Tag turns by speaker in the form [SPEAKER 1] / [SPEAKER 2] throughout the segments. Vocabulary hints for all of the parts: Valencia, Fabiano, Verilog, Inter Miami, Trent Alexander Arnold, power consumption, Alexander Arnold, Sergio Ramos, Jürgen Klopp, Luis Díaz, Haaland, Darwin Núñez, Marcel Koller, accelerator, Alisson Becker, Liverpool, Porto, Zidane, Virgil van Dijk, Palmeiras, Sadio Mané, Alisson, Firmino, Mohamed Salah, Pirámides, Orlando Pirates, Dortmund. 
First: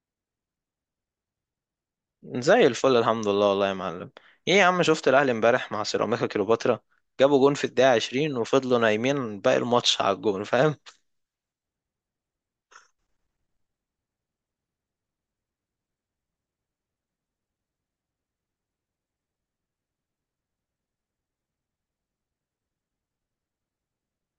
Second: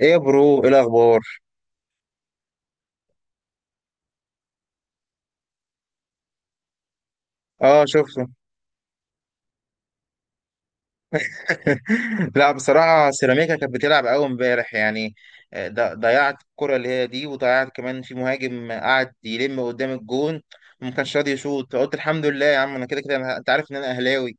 [SPEAKER 1] ايه يا برو؟ ايه الاخبار؟
[SPEAKER 2] زي الفل، الحمد لله والله يا معلم. ايه يا عم، شفت الاهلي امبارح مع سيراميكا كليوباترا؟ جابوا جون في
[SPEAKER 1] اه
[SPEAKER 2] الدقيقة
[SPEAKER 1] شفته.
[SPEAKER 2] 20 وفضلوا نايمين باقي الماتش على الجون، فاهم؟
[SPEAKER 1] لا بصراحه سيراميكا كانت بتلعب قوي امبارح يعني. ضيعت الكره اللي هي دي، وضيعت كمان في مهاجم قعد يلم قدام الجون وما كانش راضي يشوط. قلت الحمد لله يا عم، انا كده كده انت عارف ان انا اهلاوي.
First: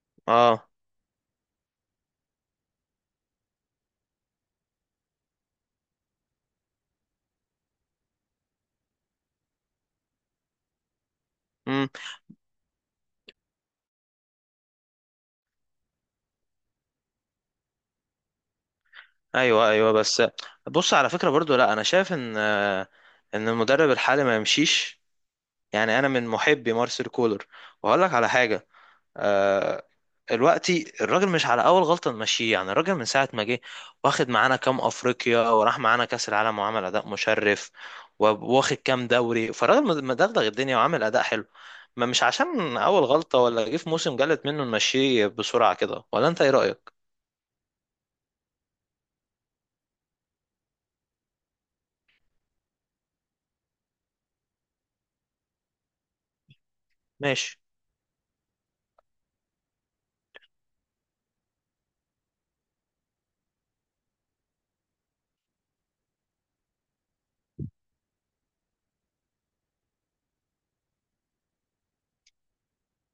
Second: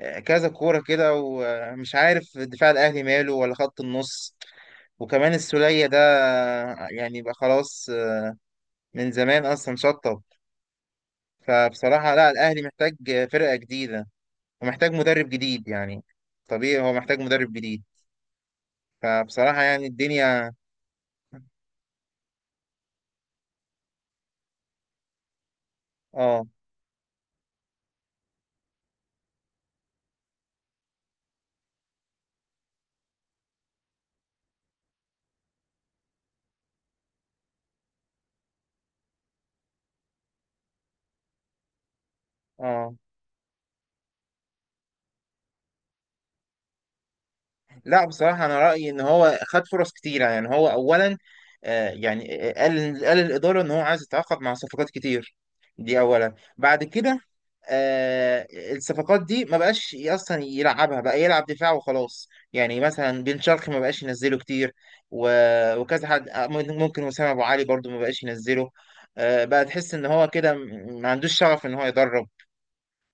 [SPEAKER 1] كذا
[SPEAKER 2] اه.
[SPEAKER 1] كوره كده، ومش عارف دفاع الاهلي ماله ولا خط النص. وكمان السولية ده يعني بقى خلاص، من زمان اصلا شطب.
[SPEAKER 2] امم
[SPEAKER 1] فبصراحه لا، الاهلي محتاج فرقه جديده، ومحتاج مدرب جديد يعني. طبيعي هو محتاج مدرب جديد. فبصراحة
[SPEAKER 2] ايوه
[SPEAKER 1] يعني
[SPEAKER 2] ايوه، بس
[SPEAKER 1] الدنيا...
[SPEAKER 2] بص على فكرة برضو، لا انا شايف ان المدرب الحالي ما يمشيش، يعني انا من
[SPEAKER 1] اه.
[SPEAKER 2] محبي مارسيل كولر. وهقول لك على حاجة. آه، دلوقتي الراجل مش على اول غلطه نمشيه، يعني الراجل من ساعه ما جه واخد معانا كام افريقيا وراح معانا كاس العالم وعمل اداء مشرف وواخد كام دوري، فالراجل مدغدغ الدنيا وعامل اداء حلو. ما مش عشان
[SPEAKER 1] اه،
[SPEAKER 2] اول غلطه ولا جه في موسم جلت منه نمشيه بسرعه كده، ولا انت ايه رايك؟
[SPEAKER 1] لا بصراحة أنا رأيي إن هو خد فرص كتيرة. يعني هو أولا يعني قال الإدارة إن هو عايز يتعاقد مع صفقات كتير، دي أولا. بعد كده
[SPEAKER 2] ماشي.
[SPEAKER 1] آه، الصفقات دي ما بقاش أصلا يلعبها، بقى يلعب دفاع وخلاص. يعني مثلا بن شرقي ما بقاش ينزله كتير، وكذا حد ممكن وسام أبو علي برضو ما بقاش ينزله. بقى تحس إن هو كده ما عندوش شغف إن هو يدرب.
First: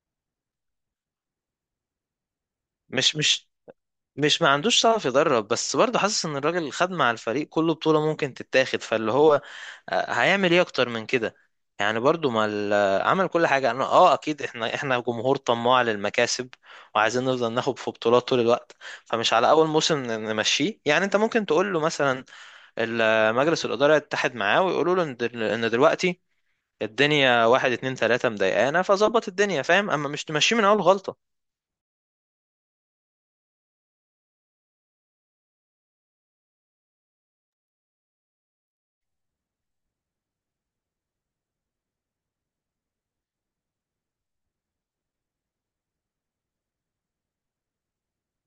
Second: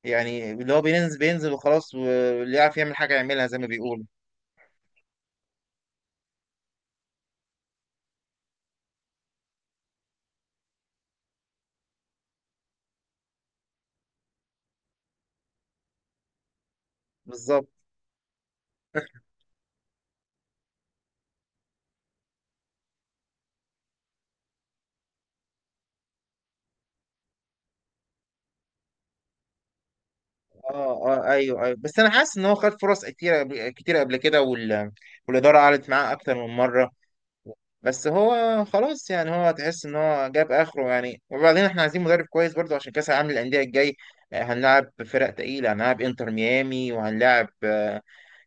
[SPEAKER 1] يعني اللي هو بينزل بينزل وخلاص، واللي يعرف يعمل حاجة
[SPEAKER 2] مش
[SPEAKER 1] يعملها
[SPEAKER 2] مش
[SPEAKER 1] زي ما بيقولوا.
[SPEAKER 2] مش ما عندوش شغف يدرب، بس برضه حاسس ان الراجل خد مع الفريق كله بطولة ممكن تتاخد، فاللي هو هيعمل ايه اكتر من كده؟ يعني برضه ما ال- آه، عمل كل حاجة. انا اه، اكيد احنا جمهور طماع للمكاسب، وعايزين نفضل
[SPEAKER 1] بالظبط.
[SPEAKER 2] ناخد في بطولات طول الوقت. فمش على اول موسم نمشيه، يعني انت ممكن تقول له مثلا مجلس الإدارة يتحد معاه ويقولوا له إن دلوقتي الدنيا واحد اتنين تلاتة مضايقانا، فظبط الدنيا، فاهم؟ اما مش تمشيه من اول
[SPEAKER 1] اه،
[SPEAKER 2] غلطة.
[SPEAKER 1] اه، ايوه، ايوه، بس انا حاسس ان هو خد فرص كتير كتير قبل كده والاداره قعدت معاه اكتر من مره، بس هو خلاص. يعني هو تحس ان هو جاب اخره يعني. وبعدين احنا عايزين مدرب كويس برضو عشان كاس العالم للانديه الجاي. هنلعب فرق تقيله، هنلعب انتر ميامي، وهنلعب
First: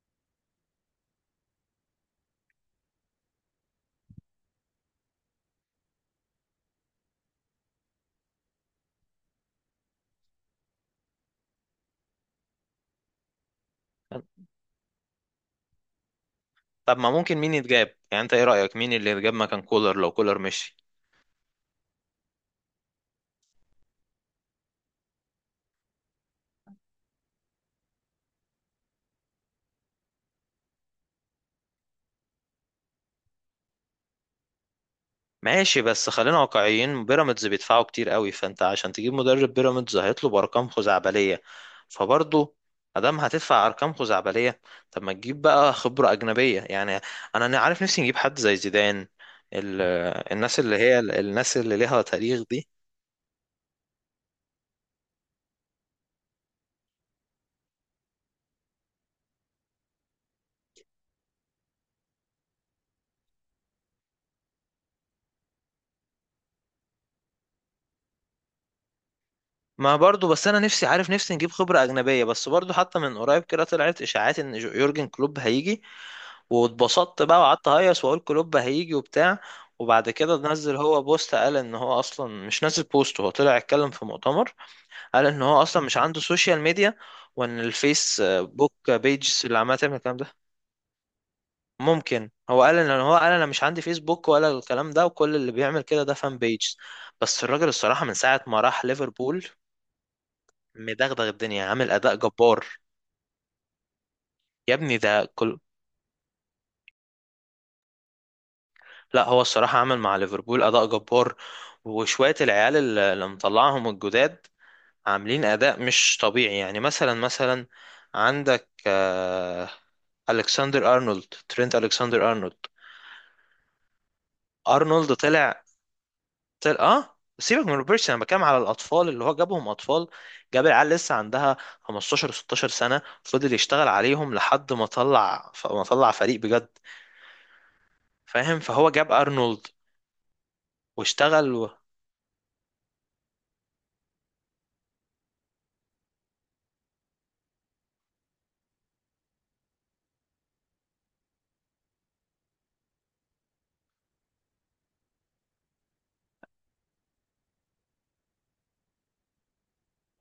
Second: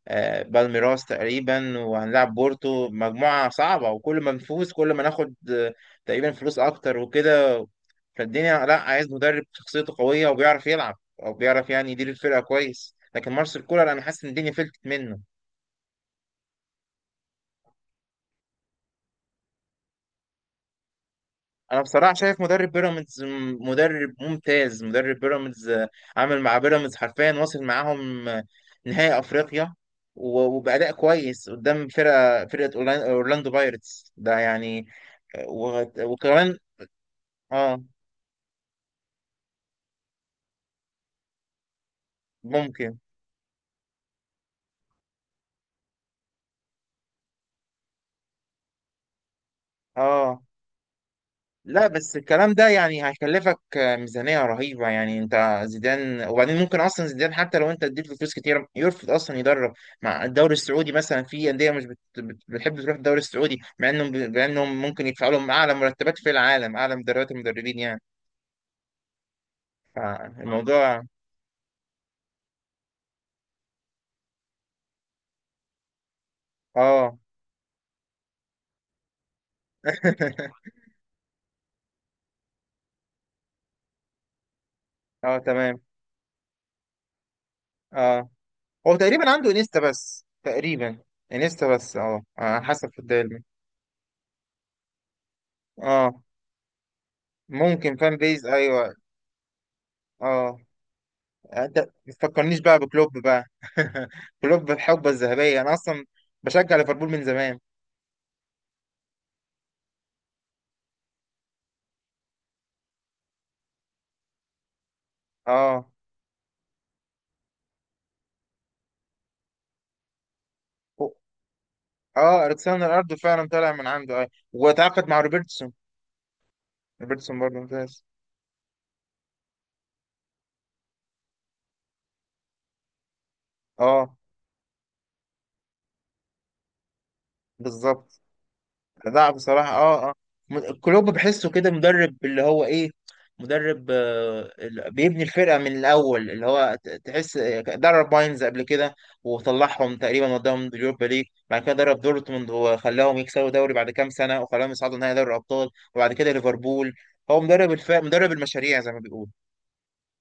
[SPEAKER 1] بالميراس تقريبا، وهنلعب بورتو، مجموعة صعبة. وكل ما نفوز كل ما ناخد تقريبا فلوس أكتر وكده. فالدنيا لا، عايز مدرب شخصيته قوية وبيعرف يلعب، أو بيعرف يعني يدير الفرقة كويس. لكن مارسيل كولر أنا حاسس إن الدنيا فلتت منه.
[SPEAKER 2] طب ما ممكن مين يتجاب؟ يعني انت ايه رأيك مين اللي يتجاب مكان كولر لو كولر مشي؟
[SPEAKER 1] أنا بصراحة شايف مدرب بيراميدز مدرب ممتاز. مدرب بيراميدز عامل مع بيراميدز حرفيا، واصل معاهم نهائي أفريقيا، وبأداء كويس قدام فرقة أورلاندو بايرتس ده يعني.
[SPEAKER 2] ماشي، بس خلينا
[SPEAKER 1] وكمان.
[SPEAKER 2] واقعيين. بيراميدز
[SPEAKER 1] اه.
[SPEAKER 2] بيدفعوا كتير قوي، فانت عشان تجيب مدرب بيراميدز هيطلب ارقام خزعبلية. فبرضه
[SPEAKER 1] ممكن.
[SPEAKER 2] ادام هتدفع ارقام خزعبلية، طب ما تجيب بقى خبرة أجنبية، يعني أنا عارف نفسي نجيب حد زي زيدان، ال-
[SPEAKER 1] اه.
[SPEAKER 2] الناس اللي
[SPEAKER 1] لا
[SPEAKER 2] ليها
[SPEAKER 1] بس
[SPEAKER 2] تاريخ
[SPEAKER 1] الكلام ده
[SPEAKER 2] دي.
[SPEAKER 1] يعني هيكلفك ميزانية رهيبة يعني. انت زيدان؟ وبعدين ممكن اصلا زيدان حتى لو انت اديت له فلوس كتير يرفض اصلا يدرب مع الدوري السعودي. مثلا في اندية مش بتحب تروح الدوري السعودي، مع انهم مع انهم ممكن يدفعوا لهم اعلى مرتبات في العالم، اعلى المدربين يعني.
[SPEAKER 2] ما برضو، بس انا نفسي
[SPEAKER 1] فالموضوع.
[SPEAKER 2] عارف نفسي نجيب خبرة أجنبية. بس برضو حتى من قريب كده طلعت إشاعات ان يورجن كلوب هيجي،
[SPEAKER 1] اه.
[SPEAKER 2] واتبسطت بقى وقعدت اهيص واقول كلوب هيجي وبتاع. وبعد كده نزل هو بوست، قال ان هو اصلا مش نزل بوست، هو طلع اتكلم في مؤتمر. قال
[SPEAKER 1] اه
[SPEAKER 2] ان هو
[SPEAKER 1] تمام.
[SPEAKER 2] اصلا مش عنده سوشيال ميديا، وان الفيس
[SPEAKER 1] اه،
[SPEAKER 2] بوك
[SPEAKER 1] هو تقريبا
[SPEAKER 2] بيجز
[SPEAKER 1] عنده
[SPEAKER 2] اللي عماله
[SPEAKER 1] انيستا
[SPEAKER 2] تعمل الكلام
[SPEAKER 1] بس،
[SPEAKER 2] ده.
[SPEAKER 1] تقريبا انيستا بس. اه
[SPEAKER 2] ممكن هو
[SPEAKER 1] على
[SPEAKER 2] قال
[SPEAKER 1] حسب
[SPEAKER 2] ان
[SPEAKER 1] في
[SPEAKER 2] هو قال
[SPEAKER 1] الدوري.
[SPEAKER 2] انا مش عندي فيسبوك ولا الكلام ده، وكل اللي بيعمل كده ده
[SPEAKER 1] اه
[SPEAKER 2] فان بيجز. بس الراجل
[SPEAKER 1] ممكن
[SPEAKER 2] الصراحة من
[SPEAKER 1] فان
[SPEAKER 2] ساعة
[SPEAKER 1] بيز،
[SPEAKER 2] ما راح
[SPEAKER 1] ايوه.
[SPEAKER 2] ليفربول
[SPEAKER 1] اه
[SPEAKER 2] مدغدغ الدنيا،
[SPEAKER 1] يعني انت
[SPEAKER 2] عامل
[SPEAKER 1] ما
[SPEAKER 2] اداء
[SPEAKER 1] تفكرنيش
[SPEAKER 2] جبار.
[SPEAKER 1] بقى بكلوب بقى. كلوب
[SPEAKER 2] يا ابني
[SPEAKER 1] الحقبه
[SPEAKER 2] ده،
[SPEAKER 1] الذهبيه، انا اصلا بشجع ليفربول من زمان.
[SPEAKER 2] لا هو الصراحة عمل مع ليفربول أداء جبار. وشوية العيال اللي مطلعهم الجداد عاملين أداء
[SPEAKER 1] اه.
[SPEAKER 2] مش طبيعي، يعني مثلا عندك ألكسندر أرنولد، ترينت ألكسندر
[SPEAKER 1] اه
[SPEAKER 2] أرنولد.
[SPEAKER 1] الكسندر ارنولد فعلا طالع من عنده اي، وتعاقد
[SPEAKER 2] أرنولد
[SPEAKER 1] مع
[SPEAKER 2] طلع،
[SPEAKER 1] روبرتسون. روبرتسون برضه
[SPEAKER 2] سيبك من
[SPEAKER 1] ممتاز.
[SPEAKER 2] روبرتسون، أنا بتكلم على الأطفال اللي هو جابهم أطفال، جاب العيال لسه عندها 15 16 سنة، فضل يشتغل
[SPEAKER 1] اه
[SPEAKER 2] عليهم لحد ما طلع، ما طلع فريق بجد،
[SPEAKER 1] بالظبط.
[SPEAKER 2] فاهم؟ فهو جاب
[SPEAKER 1] لا
[SPEAKER 2] أرنولد
[SPEAKER 1] بصراحة، اه، اه، كلوب
[SPEAKER 2] واشتغل.
[SPEAKER 1] بحسه كده مدرب اللي هو ايه، مدرب بيبني الفرقة من الأول. اللي هو تحس درب باينز قبل كده وطلعهم تقريبا وداهم اليوروبا ليج، بعد كده درب دورتموند وخلاهم يكسبوا دوري بعد كام سنة وخلاهم يصعدوا نهائي دوري الأبطال، وبعد كده ليفربول. هو مدرب مدرب المشاريع زي ما بيقول.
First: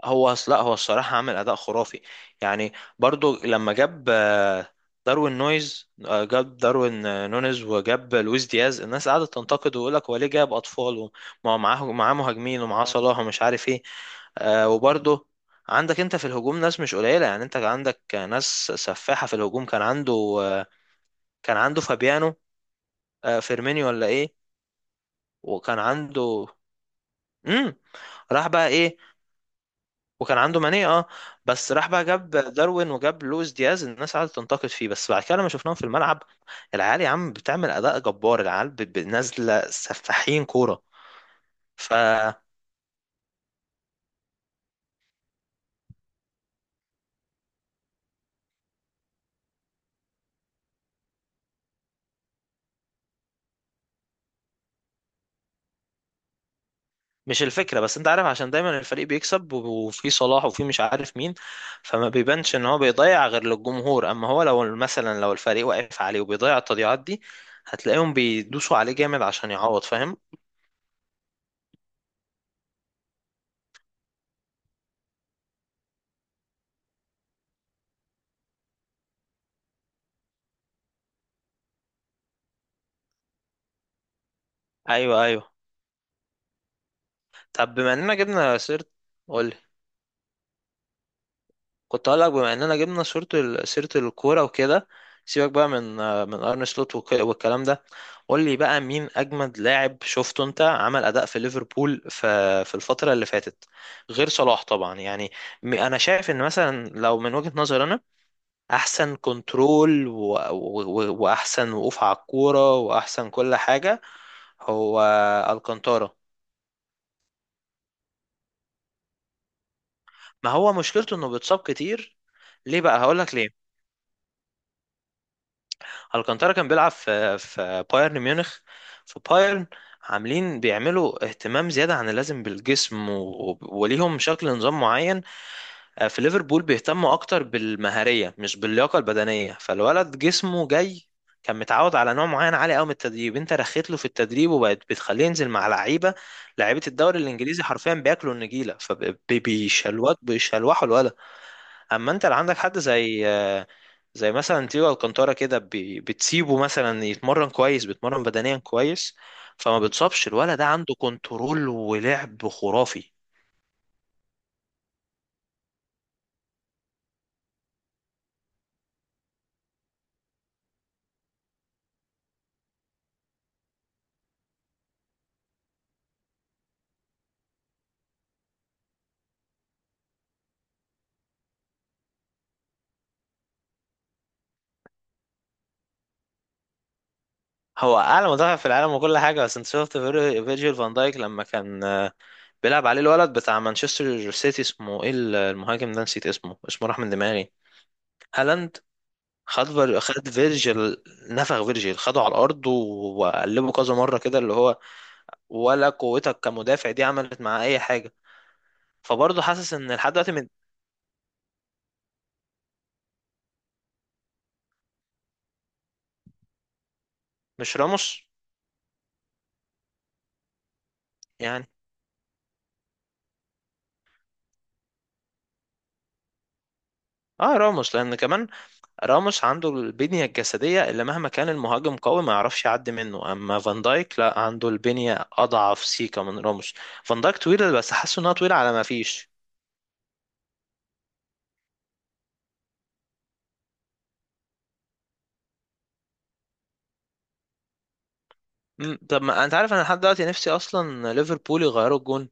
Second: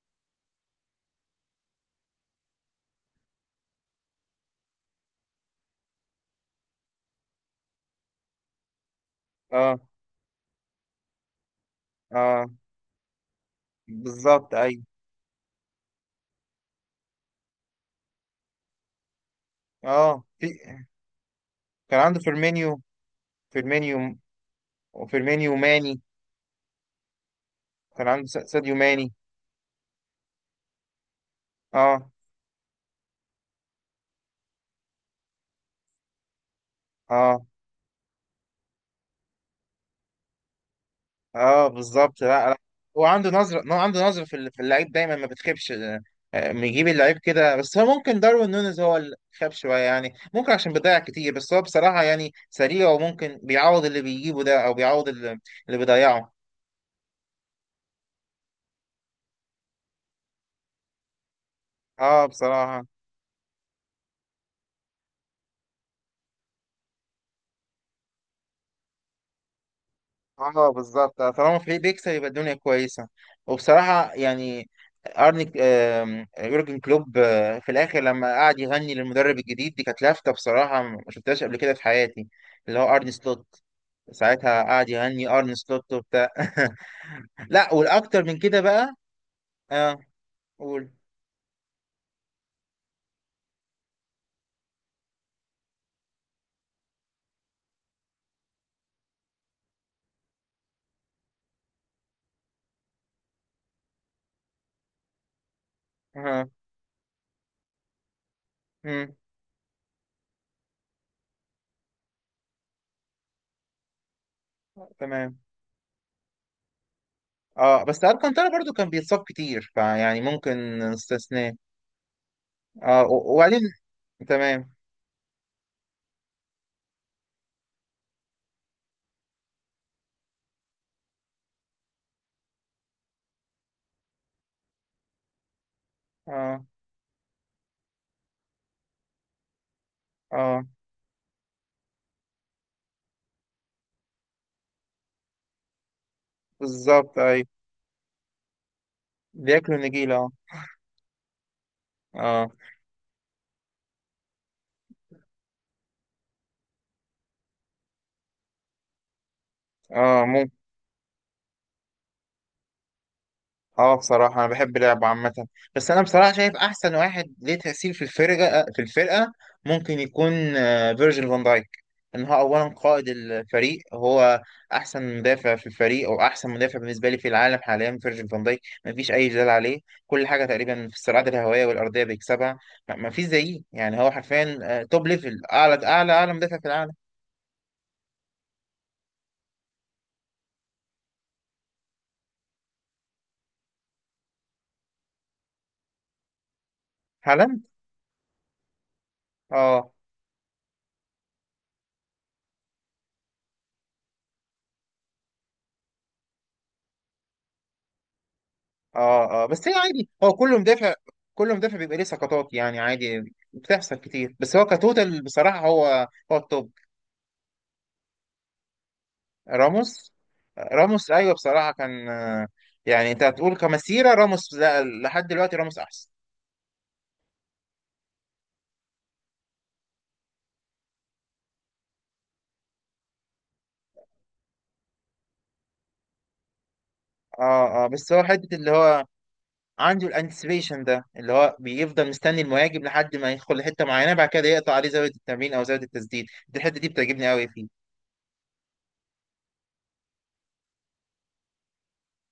[SPEAKER 2] لا هو الصراحة عامل أداء خرافي، يعني برضو لما جاب داروين نونيز، وجاب لويس دياز. الناس قعدت تنتقد
[SPEAKER 1] اه.
[SPEAKER 2] ويقول لك هو ليه جاب أطفال؟ ومعاه
[SPEAKER 1] اه
[SPEAKER 2] مهاجمين، ومعاه صلاح ومش عارف إيه.
[SPEAKER 1] بالظبط ايوه.
[SPEAKER 2] وبرضو عندك أنت في الهجوم ناس مش قليلة، يعني أنت عندك ناس سفاحة في الهجوم.
[SPEAKER 1] اه في.
[SPEAKER 2] آه، كان عنده
[SPEAKER 1] كان عنده
[SPEAKER 2] فابيانو،
[SPEAKER 1] فيرمينيو.
[SPEAKER 2] فيرمينيو ولا
[SPEAKER 1] فيرمينيو.
[SPEAKER 2] إيه؟
[SPEAKER 1] وفيرمينيو
[SPEAKER 2] وكان
[SPEAKER 1] ماني.
[SPEAKER 2] عنده مم.
[SPEAKER 1] كان عنده
[SPEAKER 2] راح بقى
[SPEAKER 1] ساديو
[SPEAKER 2] ايه،
[SPEAKER 1] ماني.
[SPEAKER 2] وكان عنده ماني، اه. بس راح بقى
[SPEAKER 1] اه.
[SPEAKER 2] جاب داروين وجاب لويس دياز، الناس قعدت تنتقد فيه، بس بعد كده لما شفناهم في الملعب، العيال يا عم
[SPEAKER 1] اه.
[SPEAKER 2] بتعمل اداء جبار. العيال نازله سفاحين كوره،
[SPEAKER 1] اه بالظبط،
[SPEAKER 2] فمش.
[SPEAKER 1] لا لا. هو عنده نظره، هو عنده نظره في في اللعيب دايما ما بتخيبش، بيجيب اللعيب كده. بس هو ممكن داروين نونيز هو اللي خاب شويه يعني، ممكن عشان بيضيع كتير. بس هو بصراحه يعني سريع، وممكن بيعوض اللي بيجيبه ده، او بيعوض اللي بيضيعه.
[SPEAKER 2] الفكره بس انت عارف عشان دايما الفريق بيكسب، و- وفي صلاح وفي مش عارف مين، فما
[SPEAKER 1] اه
[SPEAKER 2] بيبانش ان هو
[SPEAKER 1] بصراحه.
[SPEAKER 2] بيضيع غير للجمهور. اما هو لو مثلا، لو الفريق واقف عليه وبيضيع التضييعات دي، هتلاقيهم بيدوسوا عليه جامد عشان يعوض، فاهم؟
[SPEAKER 1] اه بالظبط، طالما فريق بيكسب يبقى الدنيا كويسه. وبصراحه يعني ارني يورجن كلوب في الاخر لما قعد يغني للمدرب الجديد دي، كانت لافته بصراحه ما شفتهاش قبل كده في حياتي. اللي هو ارني سلوت. ساعتها قعد
[SPEAKER 2] ايوه
[SPEAKER 1] يهني
[SPEAKER 2] ايوه.
[SPEAKER 1] ارن سلوت وبتاع. لا
[SPEAKER 2] طب بما اننا
[SPEAKER 1] والاكتر من
[SPEAKER 2] جبنا
[SPEAKER 1] كده
[SPEAKER 2] سيرة،
[SPEAKER 1] بقى.
[SPEAKER 2] قول.
[SPEAKER 1] اه قول.
[SPEAKER 2] كنت هقول لك، بما اننا جبنا سيره، سيره الكوره وكده، سيبك بقى من ارن سلوت والكلام ده. قول لي بقى مين اجمد لاعب شفته انت عمل اداء في ليفربول في الفتره اللي فاتت، غير صلاح طبعا. يعني انا شايف ان
[SPEAKER 1] اه.
[SPEAKER 2] مثلا، لو من وجهه نظري انا،
[SPEAKER 1] مم.
[SPEAKER 2] احسن كنترول واحسن وقوف على الكوره واحسن كل حاجه، هو
[SPEAKER 1] تمام.
[SPEAKER 2] الكانتارا.
[SPEAKER 1] اه بس الكانتارا برضو كان بيتصاب كتير، فيعني
[SPEAKER 2] ما هو
[SPEAKER 1] ممكن
[SPEAKER 2] مشكلته انه
[SPEAKER 1] نستثناه.
[SPEAKER 2] بيتصاب كتير. ليه بقى؟
[SPEAKER 1] اه،
[SPEAKER 2] هقول لك
[SPEAKER 1] وبعدين
[SPEAKER 2] ليه.
[SPEAKER 1] تمام.
[SPEAKER 2] الكانتارا كان بيلعب في بايرن ميونخ، في بايرن عاملين بيعملوا اهتمام زيادة عن اللازم بالجسم، وليهم شكل نظام معين. في ليفربول
[SPEAKER 1] اه،
[SPEAKER 2] بيهتموا أكتر بالمهارية مش باللياقة البدنية، فالولد
[SPEAKER 1] اه
[SPEAKER 2] جسمه جاي كان متعود على نوع معين عالي قوي من التدريب، انت رخيت له في التدريب وبقت بتخليه ينزل مع لعيبه، لعيبه
[SPEAKER 1] بالظبط
[SPEAKER 2] الدوري
[SPEAKER 1] ايوه،
[SPEAKER 2] الانجليزي حرفيا بياكلوا النجيله،
[SPEAKER 1] بياكلوا النجيلة اه.
[SPEAKER 2] بيشلوحوا الولد. اما انت اللي عندك حد زي مثلا تيجو الكانتارا كده، بتسيبه مثلا يتمرن كويس، بيتمرن بدنيا كويس، فما
[SPEAKER 1] اه
[SPEAKER 2] بتصابش.
[SPEAKER 1] ممكن.
[SPEAKER 2] الولد ده عنده كنترول ولعب خرافي.
[SPEAKER 1] اه بصراحة أنا بحب لعبه عامة. بس أنا بصراحة شايف أحسن واحد ليه تأثير في الفرقة، ممكن يكون فيرجيل فان دايك. إن هو أولا قائد الفريق، هو أحسن مدافع في الفريق، أو أحسن مدافع بالنسبة لي في العالم حاليا فيرجيل فان دايك، مفيش أي جدال عليه. كل حاجة تقريبا في الصراعات الهوائية والأرضية بيكسبها. مفيش زيه يعني، هو حرفيا توب ليفل، أعلى أعلى أعلى مدافع في العالم.
[SPEAKER 2] هو اعلى مدافع في العالم وكل حاجه، بس انت شفت فيرجيل فان دايك لما كان بيلعب عليه الولد بتاع مانشستر سيتي، اسمه ايه، المهاجم ده نسيت اسمه راح من دماغي.
[SPEAKER 1] هالاند.
[SPEAKER 2] هالاند. خد
[SPEAKER 1] اه.
[SPEAKER 2] فير- خد فيرجيل، نفخ فيرجيل خده على الارض وقلبه كذا مره كده، اللي هو ولا قوتك كمدافع دي عملت مع اي حاجه. فبرضه
[SPEAKER 1] اه. اه بس هي
[SPEAKER 2] حاسس ان
[SPEAKER 1] عادي،
[SPEAKER 2] لحد دلوقتي
[SPEAKER 1] هو كل مدافع، كل مدافع بيبقى ليه سقطات يعني، عادي بتحصل كتير. بس هو كتوتال بصراحة، هو التوب.
[SPEAKER 2] مش راموس،
[SPEAKER 1] راموس. راموس ايوه
[SPEAKER 2] يعني.
[SPEAKER 1] بصراحة، كان يعني انت هتقول كمسيرة راموس؟ لا لحد دلوقتي راموس احسن.
[SPEAKER 2] اه، راموس لان كمان راموس عنده البنيه الجسديه اللي مهما كان المهاجم قوي ما يعرفش يعدي منه. اما فان دايك لا، عنده البنيه اضعف سيكا من راموس. فان دايك طويله
[SPEAKER 1] اه. اه
[SPEAKER 2] بس
[SPEAKER 1] بس
[SPEAKER 2] حاسه
[SPEAKER 1] هو
[SPEAKER 2] انها طويله
[SPEAKER 1] حتة اللي
[SPEAKER 2] على ما
[SPEAKER 1] هو
[SPEAKER 2] فيش.
[SPEAKER 1] عنده الانتسبيشن ده، اللي هو بيفضل مستني المهاجم لحد ما يدخل لحتة معينة، بعد كده يقطع عليه زاوية التمرير او زاوية التسديد. دي الحتة دي بتعجبني قوي فيه.
[SPEAKER 2] طب ما انت عارف، انا لحد دلوقتي نفسي اصلا ليفربول يغيروا الجون.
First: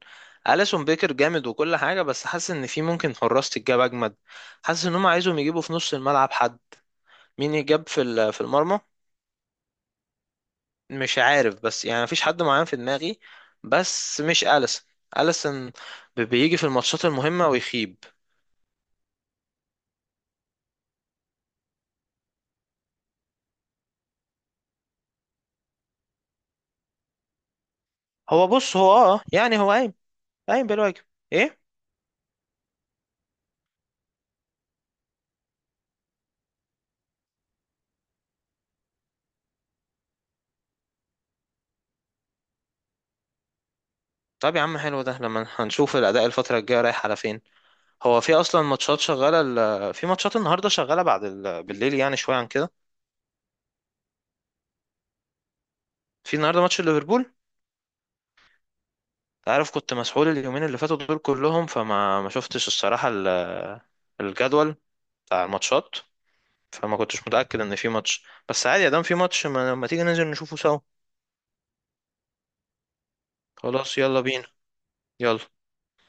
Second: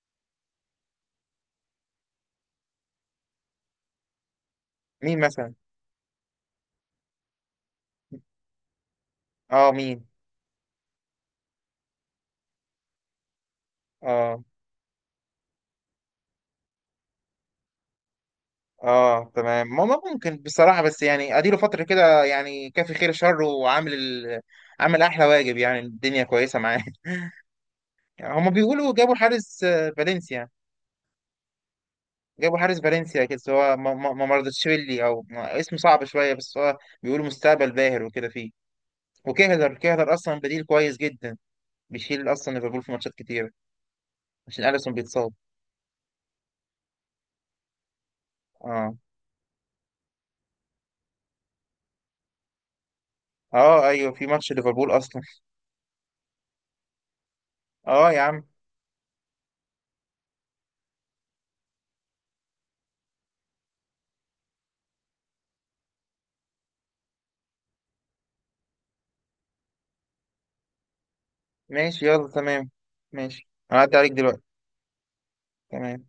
[SPEAKER 2] اليسون بيكر جامد وكل حاجه، بس حاسس ان في ممكن حراس تتجاب اجمد، حاسس ان هم
[SPEAKER 1] مين
[SPEAKER 2] عايزهم
[SPEAKER 1] مثلا؟
[SPEAKER 2] يجيبوا في نص الملعب حد. مين يجاب في في المرمى؟
[SPEAKER 1] اه مين؟
[SPEAKER 2] مش عارف، بس يعني مفيش حد معين في دماغي، بس
[SPEAKER 1] اه.
[SPEAKER 2] مش أليسن. أليسن بيجي في الماتشات المهمة ويخيب.
[SPEAKER 1] اه تمام. ما ممكن بصراحة، بس يعني اديله فترة كده يعني، كافي خير شر وعامل عامل احلى واجب يعني. الدنيا كويسة معاه. يعني
[SPEAKER 2] هو
[SPEAKER 1] هما
[SPEAKER 2] بص، هو
[SPEAKER 1] بيقولوا جابوا
[SPEAKER 2] يعني
[SPEAKER 1] حارس
[SPEAKER 2] هو قايم،
[SPEAKER 1] فالنسيا.
[SPEAKER 2] قايم بالواجب. ايه.
[SPEAKER 1] جابوا حارس فالنسيا كده، بس هو ما مرضتشفيلي او ما- اسمه صعب شوية، بس هو بيقولوا مستقبل باهر وكده فيه. وكهلر، كهلر اصلا بديل كويس جدا، بيشيل اصلا ليفربول في ماتشات كتيرة
[SPEAKER 2] طب يا
[SPEAKER 1] عشان
[SPEAKER 2] عم
[SPEAKER 1] اليسون
[SPEAKER 2] حلو، ده
[SPEAKER 1] بيتصاب.
[SPEAKER 2] لما هنشوف الأداء الفترة الجاية رايح على فين. هو في أصلا
[SPEAKER 1] اه.
[SPEAKER 2] ماتشات شغالة في ماتشات النهاردة شغالة بعد بالليل، يعني شوية عن كده.
[SPEAKER 1] اه ايوه في ماتش ليفربول اصلا.
[SPEAKER 2] في النهاردة ماتش ليفربول.
[SPEAKER 1] اه يا عم.
[SPEAKER 2] انت عارف كنت مسحول اليومين اللي فاتوا دول كلهم، فما ما شفتش الصراحة الجدول بتاع الماتشات، فما كنتش متأكد ان في ماتش، بس عادي يا دام في ماتش، ما تيجي ننزل نشوفه سوا.
[SPEAKER 1] ماشي يلا تمام. ماشي هعدي
[SPEAKER 2] خلاص
[SPEAKER 1] عليك
[SPEAKER 2] يلا
[SPEAKER 1] دلوقتي.
[SPEAKER 2] بينا. يلا.
[SPEAKER 1] تمام.